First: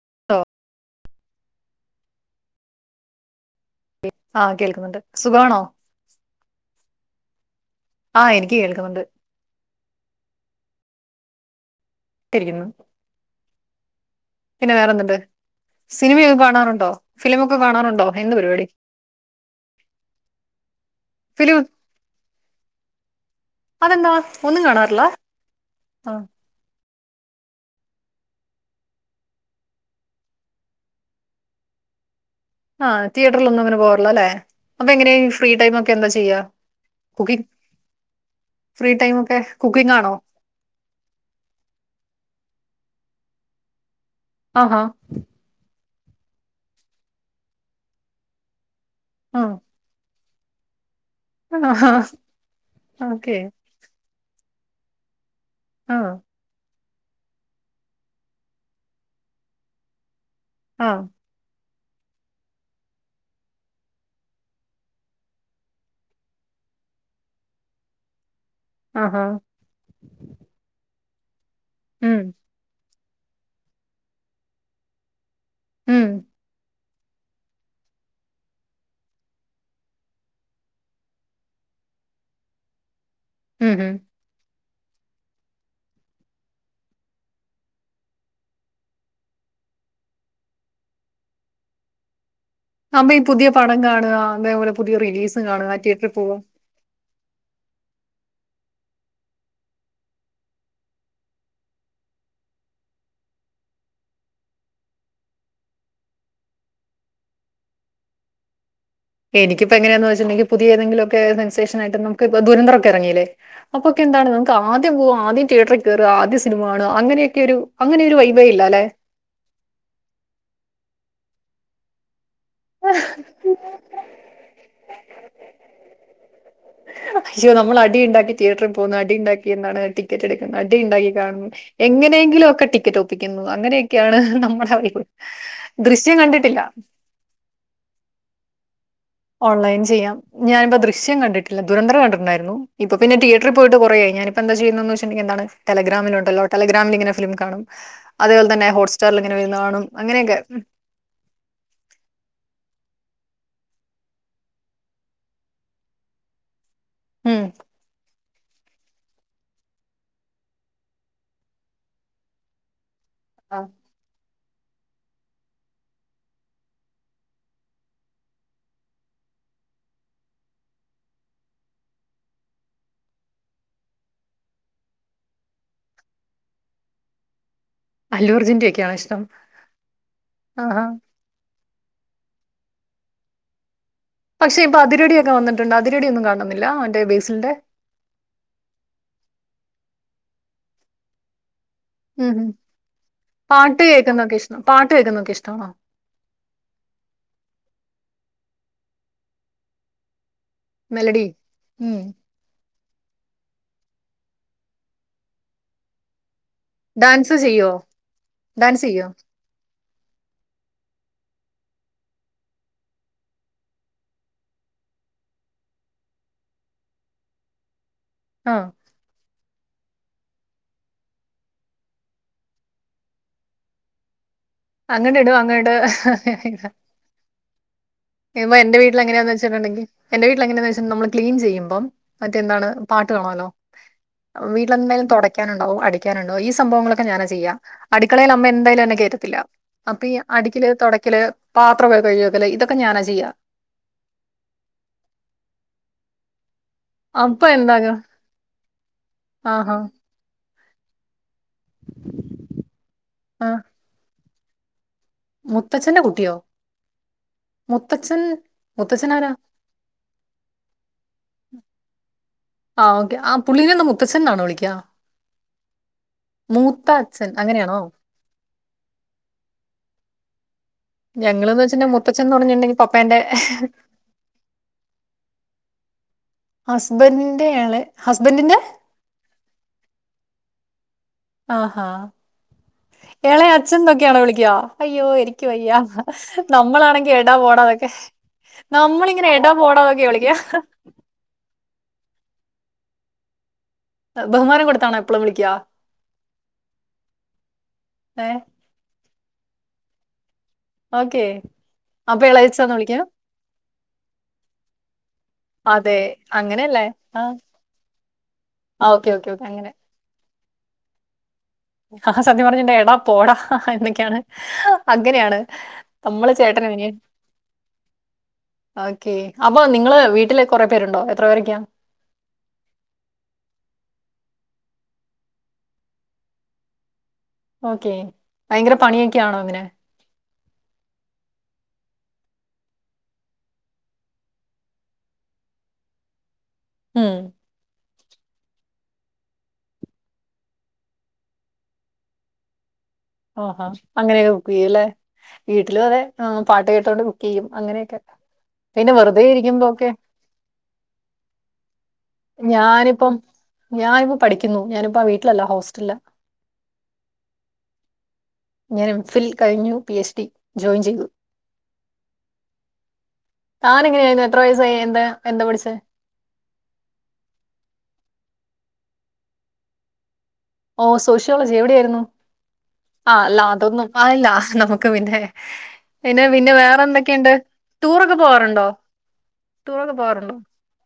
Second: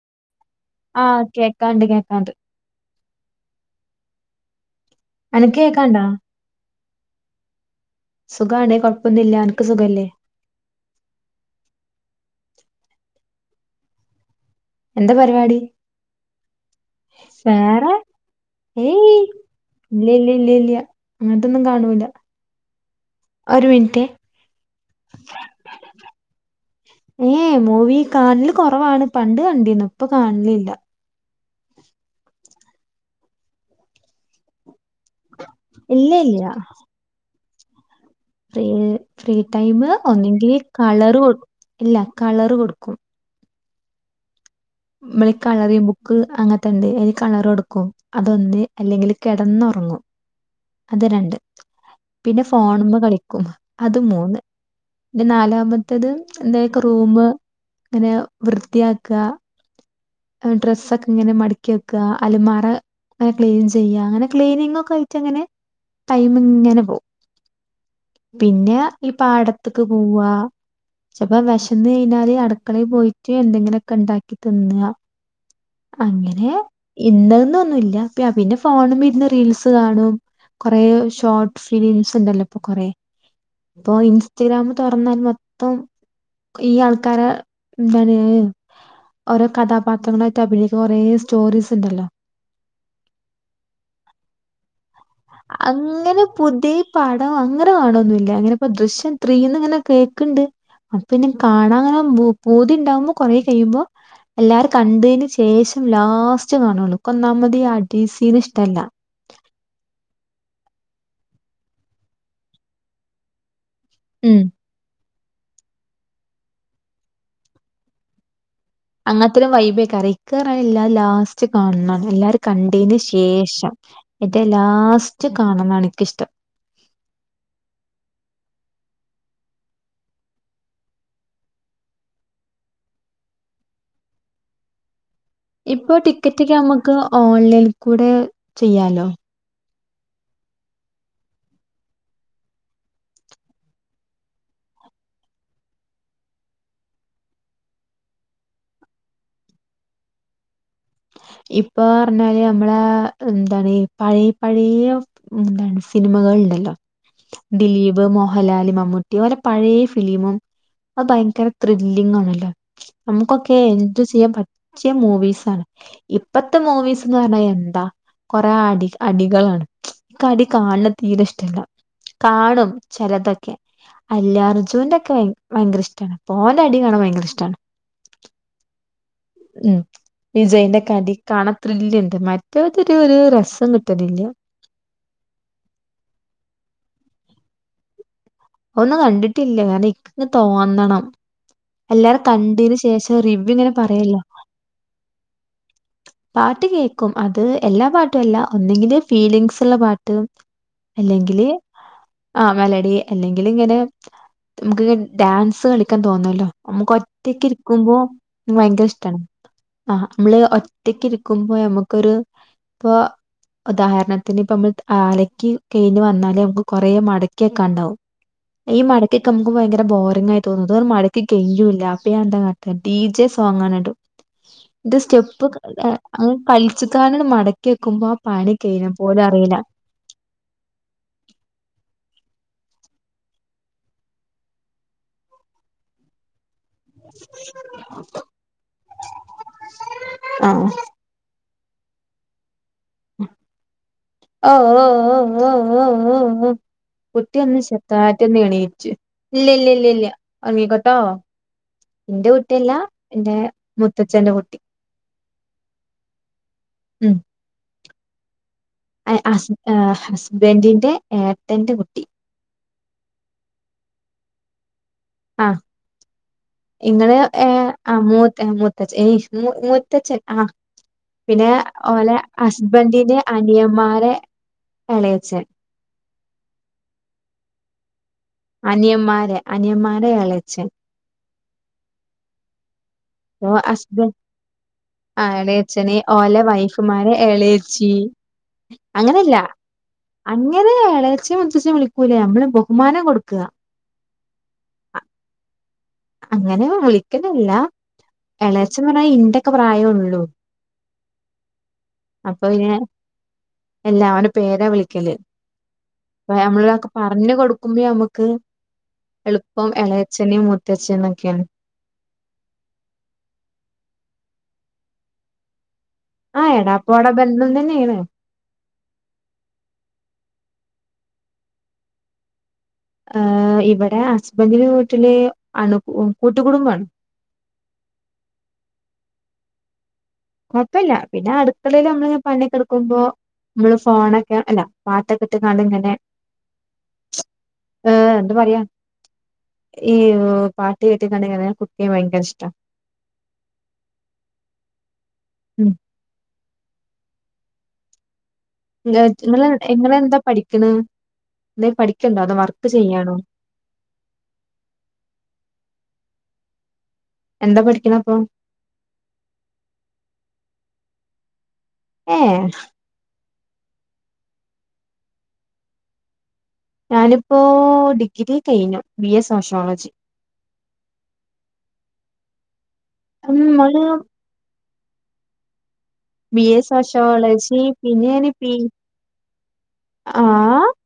[unintelligible] ആഹ് കേക്കാണ്ട് കേക്കാണ്ട്. ആഹ് കേൾക്കുന്നുണ്ട്. എനക്ക് സുഖമാണോ കേക്കാണ്ടാ? ആഹ് എനിക്ക് സുഖാണേ കേൾക്കുന്നുണ്ട് കുഴപ്പൊന്നില്ല എനക്ക് സുഖല്ലേ? [unintelligible] പിന്നെ എന്താ വേറെന്തുണ്ട് പരിപാടി സിനിമയൊക്കെ കാണാറുണ്ടോ ഫിലിമൊക്കെ കാണാറുണ്ടോ എന്ത് പരിപാടി? ഇല്ലില്ലില്ലില്ല ഫിലിം അങ്ങനത്തൊന്നും കാണൂല്ല. അതെന്താ ഒന്നും കാണാറില്ല ഹാ ഏഹേ മൂവി കാണല് കുറവാണ്. പണ്ട് കണ്ടിന്ന് ഇപ്പൊ കാണലില്ല. ആഹ് തിയേറ്ററിലൊന്നും അങ്ങനെ പോവാറില്ല അല്ലേ. അപ്പൊ എങ്ങനെയ ഫ്രീ ടൈ മൊക്കെ എന്താ ഇല്ല ചെയ്യാ? ഇല്ല Kuki free free time cooking ആണോ ഒന്നങ്കില് കളറ് കൊ ഇല്ല കളർ കൊടുക്കും ആഹാ മ്മളി കളറിംഗ് ബുക്ക് അങ്ങനത്തണ്ട് അയ്ല് കളറൊടുക്കും അതൊണ്ട്. അല്ലെങ്കില് ആഹ് കെടന്നുറങ്ങും. അത് രണ്ട് ആഹാ പിന്നെ ഫോണുമ്മ ഓക്കെ കളിക്കും അത് മൂന്ന് നെ നാലാമത്തത് ആഹ് എന്തൊക്കെ റൂമ് അങ്ങനെ വൃത്തിയാക്കാ ഡ്രസ്സ് ആഹ് ഒക്കെ ഇങ്ങനെ മട ക്കിവെക്കാ അലമാറ ക്ലീൻ ചെയ്യ അങ്ങനെ ക്ലീനിങ് ഒക്കെ ആയിട്ട് അങ്ങനെ ടൈമിങ്ങനെ പോവും പിന്നെ ഈ ആഹാ പാടത്ത്ക്ക് പോവാ ചപ്പോ വിശന്ന് ഉം കഴിഞ്ഞാല് അടുക്കളയിൽ പോയി ട്ട് എന്തെങ്കിലൊക്കെ ഉണ്ടാക്കി തിന്നാ ഉം അങ്ങനെ. ഇന്നത് ന്നൊന്നുല്ല പിന്നെ ഫോണ് മ്മേ ഇരുന്നു റീൽസ് കാണും. കൊറെ ഷോർട്ട് ഫിലിംസ് ഇണ്ടല്ലോ ഇപ്പൊ കൊറേ ഉം ഉം ഇപ്പൊ ഇൻസ്റ്റഗ്രാം തുറന്നാൽ മൊത്തം ഈ ആൾക്കാരെ എന്താണ് ഏഹ് ഓരോ കഥാപാത്രങ്ങളായിട്ട് അഭിനയിക്കുന്ന കൊറെ സ്റ്റോറീസ് ഉണ്ടല്ലോ? അപ്പം ഈ പുതിയ പടം കാണാ അതേപോലെ പുതിയ റിലീസ് കാണാ തിയേറ്ററിൽ അങ്ങനെ പോവും പുതിയ പടം അങ്ങനെ കാണൊന്നുല്ല അങ്ങനെ ഇപ്പ ദൃശ്യം ത്രീന്ന് ഇങ്ങനെ കേക്ണ്ട്. അപ്പ പിന്നെ കാണാങ്ങനെ പൂതി ഉണ്ടാവുമ്പോ കൊറേ കഴിയുമ്പോ എല്ലാരും കണ്ടേന് ശേഷം ലാസ്റ്റ് കാണുള്ളൂ ഇൻകൊന്നാമതി അടി സീന് ഇഷ്ടല്ല. എനിക്കിപ്പോ എങ്ങനെയാന്ന് വെച്ചിട്ടുണ്ടെങ്കി പുതിയഏതെങ്കിലൊക്കെ സെൻസേഷനായിട്ട് നമുക്ക് ഇപ്പൊ ദുരന്തറൊക്കെ ഇറങ്ങീല്ലേ അപ്പൊക്കെ എന്താണ് ഉം. നമുക്ക് ആദ്യം പോക ആദ്യം തിയേറ്ററിൽ കേറ ആദ്യം സിനിമ കാണാ അങ്ങനെയൊക്കെ ഒരു അങ്ങനെയൊരു വൈ അങ്ങൻത്തൊരു വൈബേക്കാറ ഇക്കർനാ എല്ലാ ലാസ്റ്റ് കാണണം എല്ലാർ കണ്ടേൻ്റെ ശേഷം എറ്റം ലാസ്റ്റ് കാണണാണ് ഇൻക്കിഷ്ടം. [unintelligible] നമ്മൾ അടി ഉണ്ടാക്കി തിയേറ്ററിൽ പോകുന്നു അടി ഉണ്ടാക്കി എന്താണ് ടിക്കറ്റ് എടുക്കുന്നത് അടി ഉണ്ടാക്കി കാണുന്നു എങ്ങനെ ങ്കിലും ഒക്കെ ടിക്കറ്റ് ഒപ്പിക്കുന്നു. അങ്ങനെയൊക്കെയാണ് നമ്മുടെ വൈബ് ഇപ്പൊ ദൃശ്യം ടിക്കറ്റ് ഒക്കെ കണ്ടിട്ടില്ല ഞമ്മക്ക് ഓൺലൈനിൽ കൂടെ ചെയ്യാലോ? ഓൺലൈൻ ചെയ്യാം. ഞാനിപ്പ ദൃശ്യം കണ്ടിട്ടില്ല. ദുരന്തർ കണ്ടിട്ട്ണ്ടായിരുന്നു ഇപ്പ പിന്ന തിയേറ്ററി പോയിട്ട് കുറേയായി ഞാനിപ്പന്ത ചെയ്യുന്നന്ന് വച്ചിട്ടുണ്ടങ്കി എന്താണ് ടെലഗ്രമില്ണ്ടല്ലോ ടെലഗ്രാമിലിങ്ങനെ ഫിലിം കാണും അതെപോലെ തന്നെ ഹോട്സ്റ്റാറിലിങ്ങനെ വരുന്ന കാണും അങ്ങനെയൊക്കെ ഇപ്പൊ പറഞ്ഞാല് നമ്മള എന്താണ് പഴയ പഴയ എന്താണ് സിനിമകൾ ഉണ്ടല്ലോ? ഉം. ദിലീപ് മോഹ ഹലാല് മമ്മൂട്ടി ഓലെ പഴയ ഫിലിമും അത് ഭയങ്കര ത്രില്ലിങ്ങണല്ലോ. ആ, നമുക്കൊക്കെ എൻജോ ചെയ്യാൻ പറ്റിയ മൂവീസാണ്. ഇപ്പത്തെ മൂവീസ് ന്ന് പറഞ്ഞാ എന്താ കൊറെ അടി അടികളാണ്. കടി കാണണ തീരെ ഇഷ്ടല്ല കാണും ചിലതൊക്കെ. അല്ല അർജുവിൻന്റെക്കെ ഭയങ്കര ഇഷ്ടമാണ് പോന്റെ അടി കാണാൻ ഭയങ്കര ഇഷ്ടണ്. അലോർജന്റയ ഒക്കെയാണ്ശ ഉം വിജയിന്റെ കടി കാണാൻ ത്രില്ല്ണ്ട്. മറ്റേതൊരു ഒരു രസം കി പക്ഷെ ഇപ്പൊ അതിരടൊക്കെ വന്നിട്ടുണ്ട് അതിരടൊന്നു കാണുന്നില്ല എന്റെ ബേസിന്റെ ഒന്നും കണ്ടിട്ടില്ലേ കാരണം ഇ തോന്നണം. എല്ലാരും ഉം ഉം. കണ്ടെന് ശേഷം റിവ്യൂ ഇങ്ങനെ പാട്ട് പറയല്ലോ. കേൾക്കുന്നതൊക്കെ ഇഷ്ടം പാട്ട് കേൾക്കുന്നതൊക്കെ ഇഷ്ടമാണോ? പാട്ട് കേക്കും അത് എല്ലാ പാട്ടും ഒന്നങ്കില് ഫീലിംഗസ് ഉള്ള പാട്ടും മെലഡി? അല്ലെങ്കില് ഉം. ആ മെലഡി അല്ലെങ്കിൽ ഇങ്ങനെ നമുക്ക്ങ്ങെ ഡാൻസ് കളിക്കാൻ തോന്നല്ലോ നമുക്ക് ഡാൻസ് ഒറ്റക്ക് ചെയ്യോ? ഇരിക്കുമ്പോ ഡാൻസ് ഭയങ്കര ചെയ്യോ? ഇഷ്ടമാണ് ആ നമ്മള് ഒറ്റക്ക് ഇ നക്കുമ്പോ നമുക്കൊരു പ്പൊ ഉദാഹരണത്തിന് ഇപ്പ നമ്മൾ ആലക്ക് കഴിഞ്ഞ് വന്നാലേ നമുക്ക് കൊറെ മടക്കിയൊക്കെ ഉണ്ടാവും ആഹ്. മടക്ക കം [unintelligible] ഭയങ്കര ബോറിംഗ ആയി തോന്നത് മഴയ്ക്ക് കയൂല്ല അപ്പൊഞാൻ എന്താ കാട്ടാ ഡി, ജെ സോങ്ങടും. അങ്ങട്ട ഇടും അങ്ങട കളിച്ചിക്കാനട് മടക്കി വെക്കുമ്പോ ആ ഇ പണി എന്റെ കഴിഞ്ഞ വീട്ടിൽ പോലും എങ്ങനെയാന്ന് അറിയില്ല വെച്ചിട്ടുണ്ടെങ്കി എന്റെ വീട്ട എങ്ങനെയന്ന് വെച്ചട്ടണ്ട നമ്മ ക്ലീൻ ചെയ്യുമ്പം മറ്റെന്താണ് പാട്ട് കാണല്ലോ വീട്ടിലെന്തായാലും തുടക്കാനോണ്ടാവും അടിക്കാനോണ്ടാവും ഈ സംഭവങ്ങളൊക്കെ ഞാനാ ചെയ്യാം അടുക്കളയിൽ അമ്മ എന്തായാലും എന്നെ കയറ്റത്തില്ല അപ്പൊ ഈ അടിക്കില് ആഹ് തൊടക്കല് പാത്രം കഴിഞ്ഞോക്കല് ഇത ഓ ഹ കുട്ടി അപ്പൊ ഒന്ന് [unintelligible] എന്താകാ ഒന്ന് എണീച്ച് ഇല്ല്യ ഇല്ല്യ ആഹാ ഇല്ല്യ ഇല്ല്യ ഒങ്ങീക്കോട്ടോ ന്റെ കുട്ട്യല്ല ന്റെ മൂത്തച്ഛന്റെ കുട്ടി മൂത്തഛന്റെ കുട്ടിയോ? ഉം. മുത്തഛൻ ഹസ്ബ ഹസ്ബൻഡിന്റെ ഏട്ടറെ കുട്ടി ആ ഓക്കേ ആ പുള്ളീനെന്ന് മുത്തച്ഛന്നാണോ വിളിക്കാ? ആ മൂത്ത ഇങ്ങനെ അച്ഛൻ ഏ അങ്ങനെയാണോ ആ് മൂത്ത മൂത്തച്ച്ച ഏയ് മൂത്തച്ഛൻ ആ പിന്നെ ഞങ്ങളെന്ന് വെച്ചിട്ടുണ്ടെങ്കിൽ ലെ മുത്തച്ഛൻ എന്ന് പറഞ്ഞിട്ടുണ്ടെങ്കിൽ ഹസ്ബൻറിന്റെ പപ്പേന്റെ അനിയന്മാരെ അളയച്ചൻ ഹസ്ബൻറിന്റെയെളേ അനിയന്മാരെ അനിയന്മാരെ അളച്ച ആഹഹ ഓ ഹസ്ബൻഡ് എളയച്ഛന്നൊക്കെയാണോ വിളിക്കുവാ? അയ്യോ ആ എനിക്ക് വയ്യ. എളേച്ചന് ഓലെ നമ്മളാണെങ്കിൽ വൈഫുമാരെ എടാ പോടാ ഒക്കെ. എളേച്ചി അങ്ങനെയല്ല അങ്ങനെ ഇളച്ച മുത്തഛും വിളിക്കൂലേ നമ്മളും കുമാന കൊടുക്കുക ബഹുമാനം കൊടുത്താണോ എപ്പോളും വിളിക്കുക. അങ്ങനെ വിളിക്കലില്ല ഏഹ് എളേച്ഛൻ പറഞ്ഞ ഇന്റൊക്കെ പ്രായോള്ളൂ. ഓക്കെ, അപ്പൊ ഇളയച്ഛാന്ന് വിളിക്ക? എല്ല അവന് പേരാ വിളിക്കല് അതെ അ അങ്ങനെയല്ലേ? നമ്മളതൊക്കെ ആഹ് പറഞ്ഞഞ് കൊടുക്കുമ്പോ നമ്മുക്ക് ആഹ് ഓക്കേ ഓക്കേ ഓക്കേ എളുപ്പം അങ്ങനെ. എളയച്ചന് മൂത്തച്ഛന്നൊക്കെയാണ്. ആ സത്യ പറഞ്ഞിണ്ട എടാ പോടാ എന്നൊക്കെയാണ് അങ്ങനെയാണ്. നമ്മള് ആ ചേട്ടന് എടാപ്പോട ബന്ധം തന്നെയാണ് ഓക്കെ അപ്പൊ നിങ്ങള് വീട്ടിലെ കൊറെ പേരുണ്ടോ, എത്ര പേരൊക്കെയാ? ഏ ഇവിടെ അസ്ബൻഡന്റെ വീട്ടില് അണു കൂട്ടുകടുംബമാണ് ഓക്കെ ഭയങ്കര പണിയൊക്കൊണോ അങ്ങനെ കുഴപ്പില്ല പിന്നെ അടുക്കളയില് നമ്മള് ഇങ്ങനെ പണിയൊക്കെ എടുക്കുമ്പോ നമ്മള് ഫോണൊക്കെ അല്ല പാത്തൊക്കെ ഇട്ടങ്ങളിങ്ങനെ ഉം. ആഏ എന്താ പറയാ ഈ പാട്ടി കട്ടിിക്കണ്ട കുക്ക ഭയങ്കര ഇഷ്ടം ഓഹാ അങ്ങനെയൊക്കെ ബുക്ക് ചെയ്യല്ലേ ഉം വീട്ടിലും അതെ പാട്ട് കേട്ടോണ്ട് ചെയ്യും അങ്ങനെയൊക്കെ. പിന്നെ വെറുതെ ഇരിക്കുമ്പോ ഒക്കെ ഇങ്ങള് ന്താ പഠിക്കണേ എന്തേ പഠിക്ക ഞാനിപ്പം ഞാനിപ്പ പഠിക്കുന്നു. ഞാനിപ്പ വീട്ടിലല്ല ഹോസ്റ്റല്ലാ. എന്താ പഠിക്കണ അപ്പൊ എം ഫില് കഴിഞ്ഞു പി എച്ച് ഡി ജോയിൻ ചെയ്തു. ഏ. താൻ എങ്ങനായിരുന്നു എത്ര വയസായി എന്താ എന്താ പഠിച്ചേ? ഞാനിപ്പോ ഡിഗ്രി കഴിഞ്ഞു, ബി എ സോഷ്യോളജി. ഓ സോഷ്യോളജി എവിടെയായിരുന്നു ഉം ആല്ല ഇങ്ങള് അതൊന്നും ആല്ല നമുക്ക് പിന്നെ പിന്നെ ബി പിന്നെ എ വേറെ എന്തൊക്കെയുണ്ട് സോഷ്യോളജി പിന്നെ ടൂറൊക്കെ ഞാന് പി പോവാറുണ്ടോ ആ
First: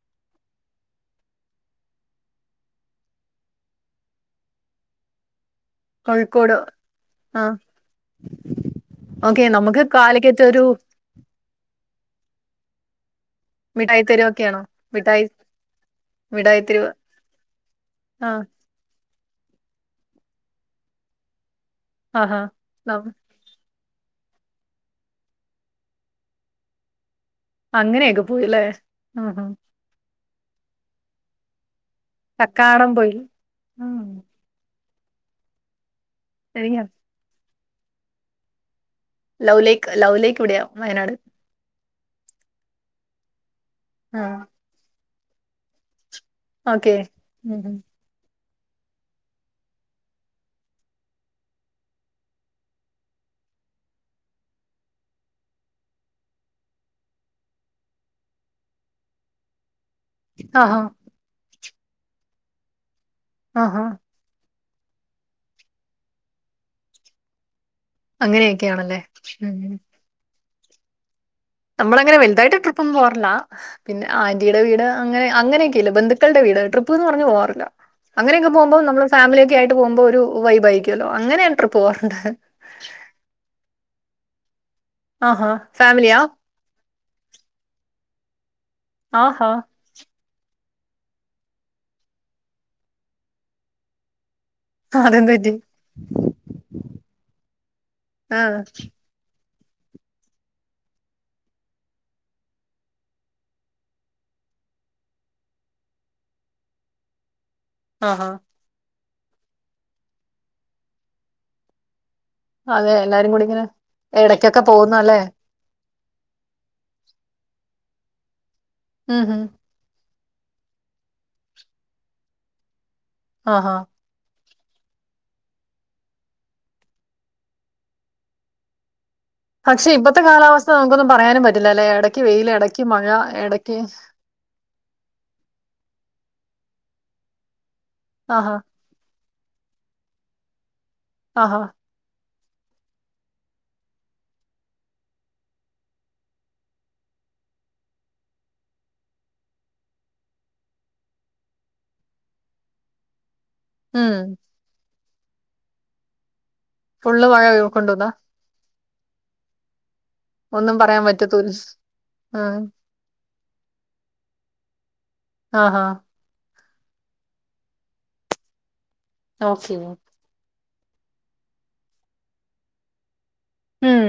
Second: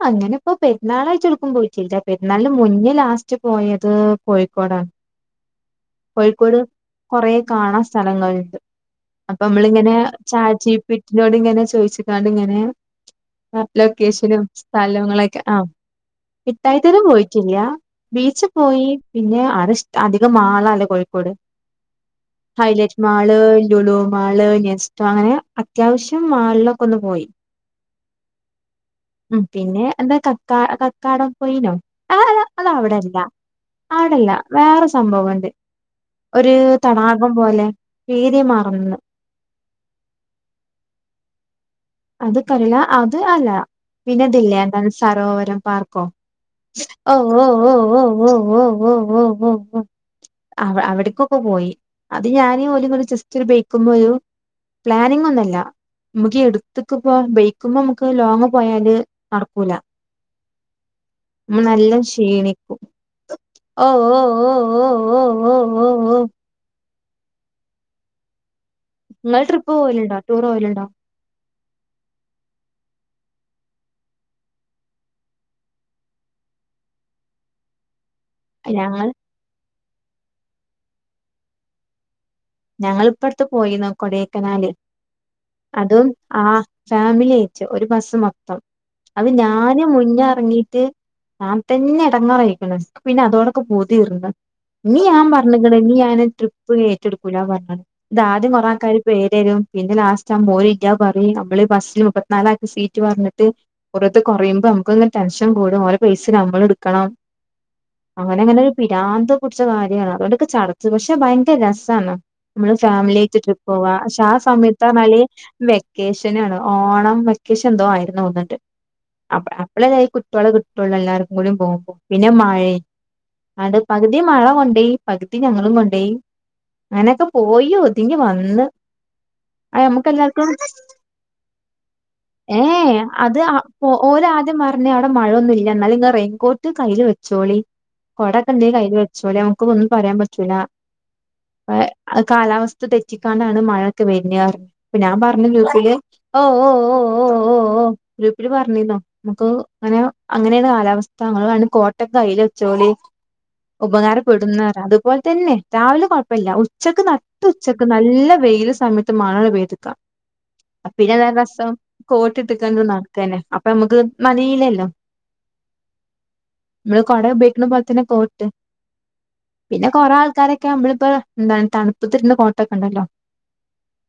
അങ്ങനെ ഇപ്പോ പെരുന്നാളാഴി പോയിട്ടില്ല പരുന്നാലും മുന്നേ ലാസ്റ്റ് പോയത് കോഴിക്കോടാണ് കോഴിക്കോട് കുറെ ആ കാണാ സ്ഥലങ്ങളൾുണ്ട് അപ്പൊ ഓക്കെ നമുക്ക് അമ്മളിങ്ങനെ കാലിക്കറ്റ് ചാറ്റ് ഒരു ജി പീ ടി നോട് ഇങ്ങനെ ചോയിച്ച്ങ്ങാണ്ട് ഇങ്ങനെ മിഠായി ലൊക്കേഷനും തെരുവൊക്കെയാണോ മിഠായി സ്ഥലങ്ങളൊക്കെ ആ മിഠായി തെരുവ് ഇട്ടായിത്തരം പോയിട്ടില്ല ആ ബീച്ച് പോയി പിന്നെ ആടെ ഇഷ് അധികം മാളലേ കോഴിക്കോട്, ആഹാ ഹൈലൈറ്റ് നം- മാള് ലുലു മാള്, നെസ്റ്റോ അങ്ങനെ അത്യാവശ്യം മാളിലൊക്കൊന്ന് പോയി അങ്ങനെയൊക്കെ പോയിലേ ഉ പിന്നെ എന്താ കക്കാ കക്കാടം പോയിനോ ആ കക്കാടം പോയി അതവിടെല്ല ഉം. അവിടെല്ല വേറെ സ് സംഭവണ്ട് ഒര് എനിക്ക് തടാകം പോലെ പേര് മറന്ന്. ലവ് ലേക്ക്, ലവ് ലേക്ക് ഇവിടെയാ വയനാട്. അത് കറില്ല അത് അല്ല ആ പിന്നെതില്ലേ എന്ത സരോവരം പാർക്കോ ഓക്കെ ഓ ഓ ഉം ഓ ഉം ഓ ഓ ഓ ഓ ഓ ഓ ഓ. അവ അവിടേക്കൊക്കെ പോയി അത് ഞാനും പോല ജസ്റ്റ് ഒരു ബെയക്കുമ്പോ ഒരു പ്ലാനിങ് ഒന്നുല്ല ബെയ്ക്കുമ്പോ മ്മക്ക് ലോങ്ങ് പോയാല് നടക്കൂല. ആഹ ആഹ നമ്മ നല്ലാം ക്ഷീണിക്കും ആഹാ ഓ ഓ ഓ ഓ ഓ ഓ ഓ ഓ അങ്ങനെയൊക്കെയാണല്ലേ ഉം. ടൂറോവലിണ്ടോ? നമ്മള അങ്ങനെ വലുതായിട്ട് ട്രിപ്പന്നും പോറില്ല പിന്നെ ആന്റീുടെ വീട് അങ്ങനെ അങ്ങനെയൊക്കെല്ല ബന്ധുക്കളുടെ വീട് ട്രിപ്പ്ന്ന് പറഞ്ഞു പോവാാറില്ല അങ്ങനെയൊക്കെ പോവ്മ്പോ നമ്മള് ഞങ്ങൾ ഫാമിലിയൊക്കയായിട്ട് പോവ്മ്പോ ഒരു വൈബായിരിക്കല്ലോ, അങ്ങനെഞാ ട്രിപ്പ് പോവാറ്ണ്ട്. ഞങ്ങള് ഇപ്പടുത്ത് പോയിന്നബ കൊടേക്കനാല്. ആഹാ അതും ഫാമിലിയാ ആ ഫാമിലി ആയിച്ച ഒരു ബസ് മൊത്തം അത് ആഹാ ഞാന് മുന്ന ഞാൻ തന്നെ എടങ്ങാറായിരിക്കിണ് ഇൻക്ക് പിന്നെ അതോടൊക്കെ പൂതിർന്ന് ഇീ ഞാൻ അതെന്ത് പറ്റി പറഞ്ഞണ നീ ഞാൻ ട്രിപ്പ് ഏറ്റെടുക്കൂല ൻ പറഞ്ഞ ഇതാദ്യം ആഹ് കൊറ ആക്കാർ പേരരും പിന്നെ ലാസ്റ്റ് ആകുമ്പോര് ഇല്ല പറ നമ്മള് ബസ്സിൽ മുപ്പത്തിനാല ആക്കെ സീറ്റ് പറഞ്ഞിട്ട് പുറത്ത് കുറയുമ്പോ നമുക്കെന്ന് ടെൻഷൻ കൂടും ഓരെ പൈസ ഞമ്മൾ എടുക്കണം ആഹാ അങ്ങനെ അങ്ങനെ ഭ്രാന്ത്‌ പിടിച്ച കാര്യമാണ് അതുകൊണ്ടൊക്കെ ചടച്ച പക്ഷെ ഭയങ്കര രസമാണ് നമ്മള് അതെ ഫാമിലി എല്ലാരും ആയിട്ട് കൂടി ട്രിപ്പ് ഇങ്ങനെ പോവാ പക്ഷെ ആ എടക്കൊക്കെ സമയത്തഞ്ഞാല് പോകുന്നല്ലേ വെക്കേഷന ആണ് ഓണം മക്ക [unintelligible] എന്തോ ആയിരുന്നു എന്നിട്ട് ഉം ഉം അപ്പഴല്ല കുട്ടികള കുട്ടുള്ള എല്ലാവർക്കും കൂടി പോകുമ്പോ പിന്നെ മഴ- ആഹാ അണ്ട് [unintelligible] പകുതി മഴ കൊണ്ടേ പകുതി ഞങ്ങളും കൊണ്ടയി അങ്ങനൊക്കെ പോയി ഒത്ങ്ങി വന്ന്. അത് പക്ഷെ നമുക്ക് ഇപ്പത്തെ എല്ലാർക്കും കാലാവസ്ഥ നമുക്കൊന്നും പറയാനും പറ്റില്ലല്ലേ എടക്ക് വെയിൽ എടക്ക് മഴ എടക്ക് ഇവര് ആദ്യംപറഞ് അവിടെ മഴയന്നുമല്ല എന്നാല ഇ അറ [unintelligible] കൊട്ട് കയ്യിൽ വെച്ചോളി കൊട ആഹാ! കയ്യിൽ വെച്ചോളി നമുക്ക് ഒന്നും പറയാൻ പറ്റൂല ആഹ. കാലാവസ്ഥ തെറ്റിക്കാണ്ടാണ് മഴൊക്കെ വെര്ണെന്നറഞ്ഞ്, ഇപ്പ ഞാ പറഞ്ഞ ഗ്രൂപ്പില് ഓ ഓ ഓ ഓ ഓ ഓ ഗ്രൂപ്പിൽ പറഞ്ഞീന്നോ മ്മക്ക് അങ്ങനേണ് കാലാവസ്ഥ, ഇങ്ങള് വേണേ കോട്ടെക്കെ ആയി [inaudible] ഉം. ഉപകാരപ്പെടുന്ന അതുപോലെ തന്നെ രാവിലെ കൊഴപ്പില്ല ഉച്ചക്ക് ഫുള്ള് നട്ട മഴ ഉച്ചക്ക് കൊണ്ടുവന്നാ നല്ല വെയില സമയത്ത് മഴപെയ്തു ഒന്നും പറയാൻ പിന്നെന്തല്ല പറ്റത്തൂല്ല. രസം കോഓട്ട് ഉം. ഇട്ടക്കണ്ട നടക്ക തന്നെ അപ്പൊ നമുക്ക് മഴയിലല്ലോ ആഹ ആഹ നമ്മള് കൊട ഉപയോഗിക്ക്ണ പോലെ തന്നെ കോട്ട്, ഓക്കേ. പിന്നെ കൊറെ ആൾക്കാരൊക്കെ മ്മളിപ്പോ എന്താണ് തണുപ്പ്ത്തിരുന്ന കോട്ടൊക്കെ ഉണ്ടല്ലോ ഉം.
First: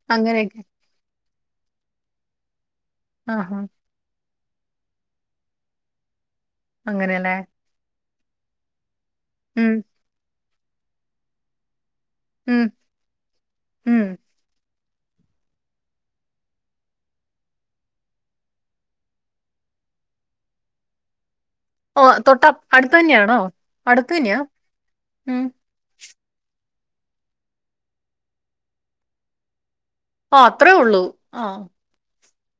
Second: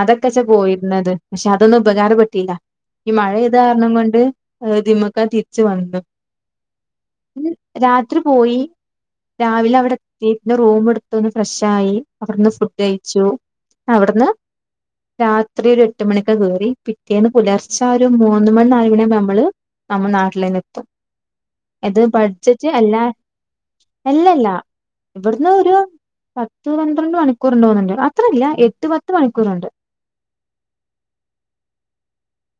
അതൊക്കെച്ചാ അങ്ങനെയൊക്കെ. പോയിരുന്നത് പക്ഷെ അതൊന്നും ഉപകാര പട്ടിയില്ല ഈ മഴെയ്ത ആഹാ! കാരണം കൊണ്ട് ് തിമുക്കാൻ തിരിച്ചു വന്നു അങ്ങനെയല്ലേ രാത്രി പോയി ഉം. രാവിലെ അവിടെ എത്തി പിന്നെ റൂമ എടുത്തന്ന് ഫ്രഷ ആയി അവിടുന്ന് ഉം. ഫുഡ് അയച്ചു ഉം. അവിടുന്ന് രാത്രി ഒരു എട്ട് മണിക്കെ കയറി പിറ്റേന്ന് പുലർച്ച ഒരു മൂന്ന് മണി നൽവിണ നമ്മള് നമ്മൾ നാട്ടിലേന്നെത്തും [inaudible] അത് തൊട്ട ബഡ്ജറ്റ് അല്ല അടുത്ത് തന്നെയാണോ? അടുത്ത് തന്നെയാ? അല്ലല്ല ഉം. ഇവിടുന്ന് ഒരു- പത്ത് പന്ത്രണ്ട് മണിക്കൂർണ്ട പോകുന്നുണ്ട് അത്രല്ല എട്ട് പത്ത് മണിക്കൂറണ്ട് ആ അത്രേ ഉള്ളൂ ആഹ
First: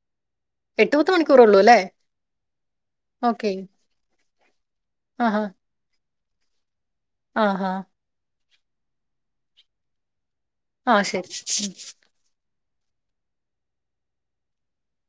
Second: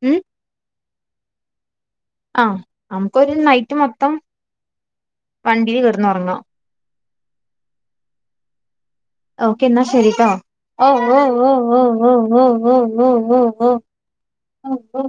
ഉം എട്ടുപത് മണിക്കൂറ ഉള്ളൂ അല്ലേ ആഹ നമുക്കൊരു ഓക്കേ. നൈറ്റ് മൊത്തം വണ്ടിൽ കയറന്ന്ുറങ്ങാം ആഹ ആഹ ഓക്ക എന്നാ ശരിരിക്കാ ഓ ആ ഓ ശരി. ഓ ഓ ഓ ഓ ഓ ഓ ഓ ഓ ഓ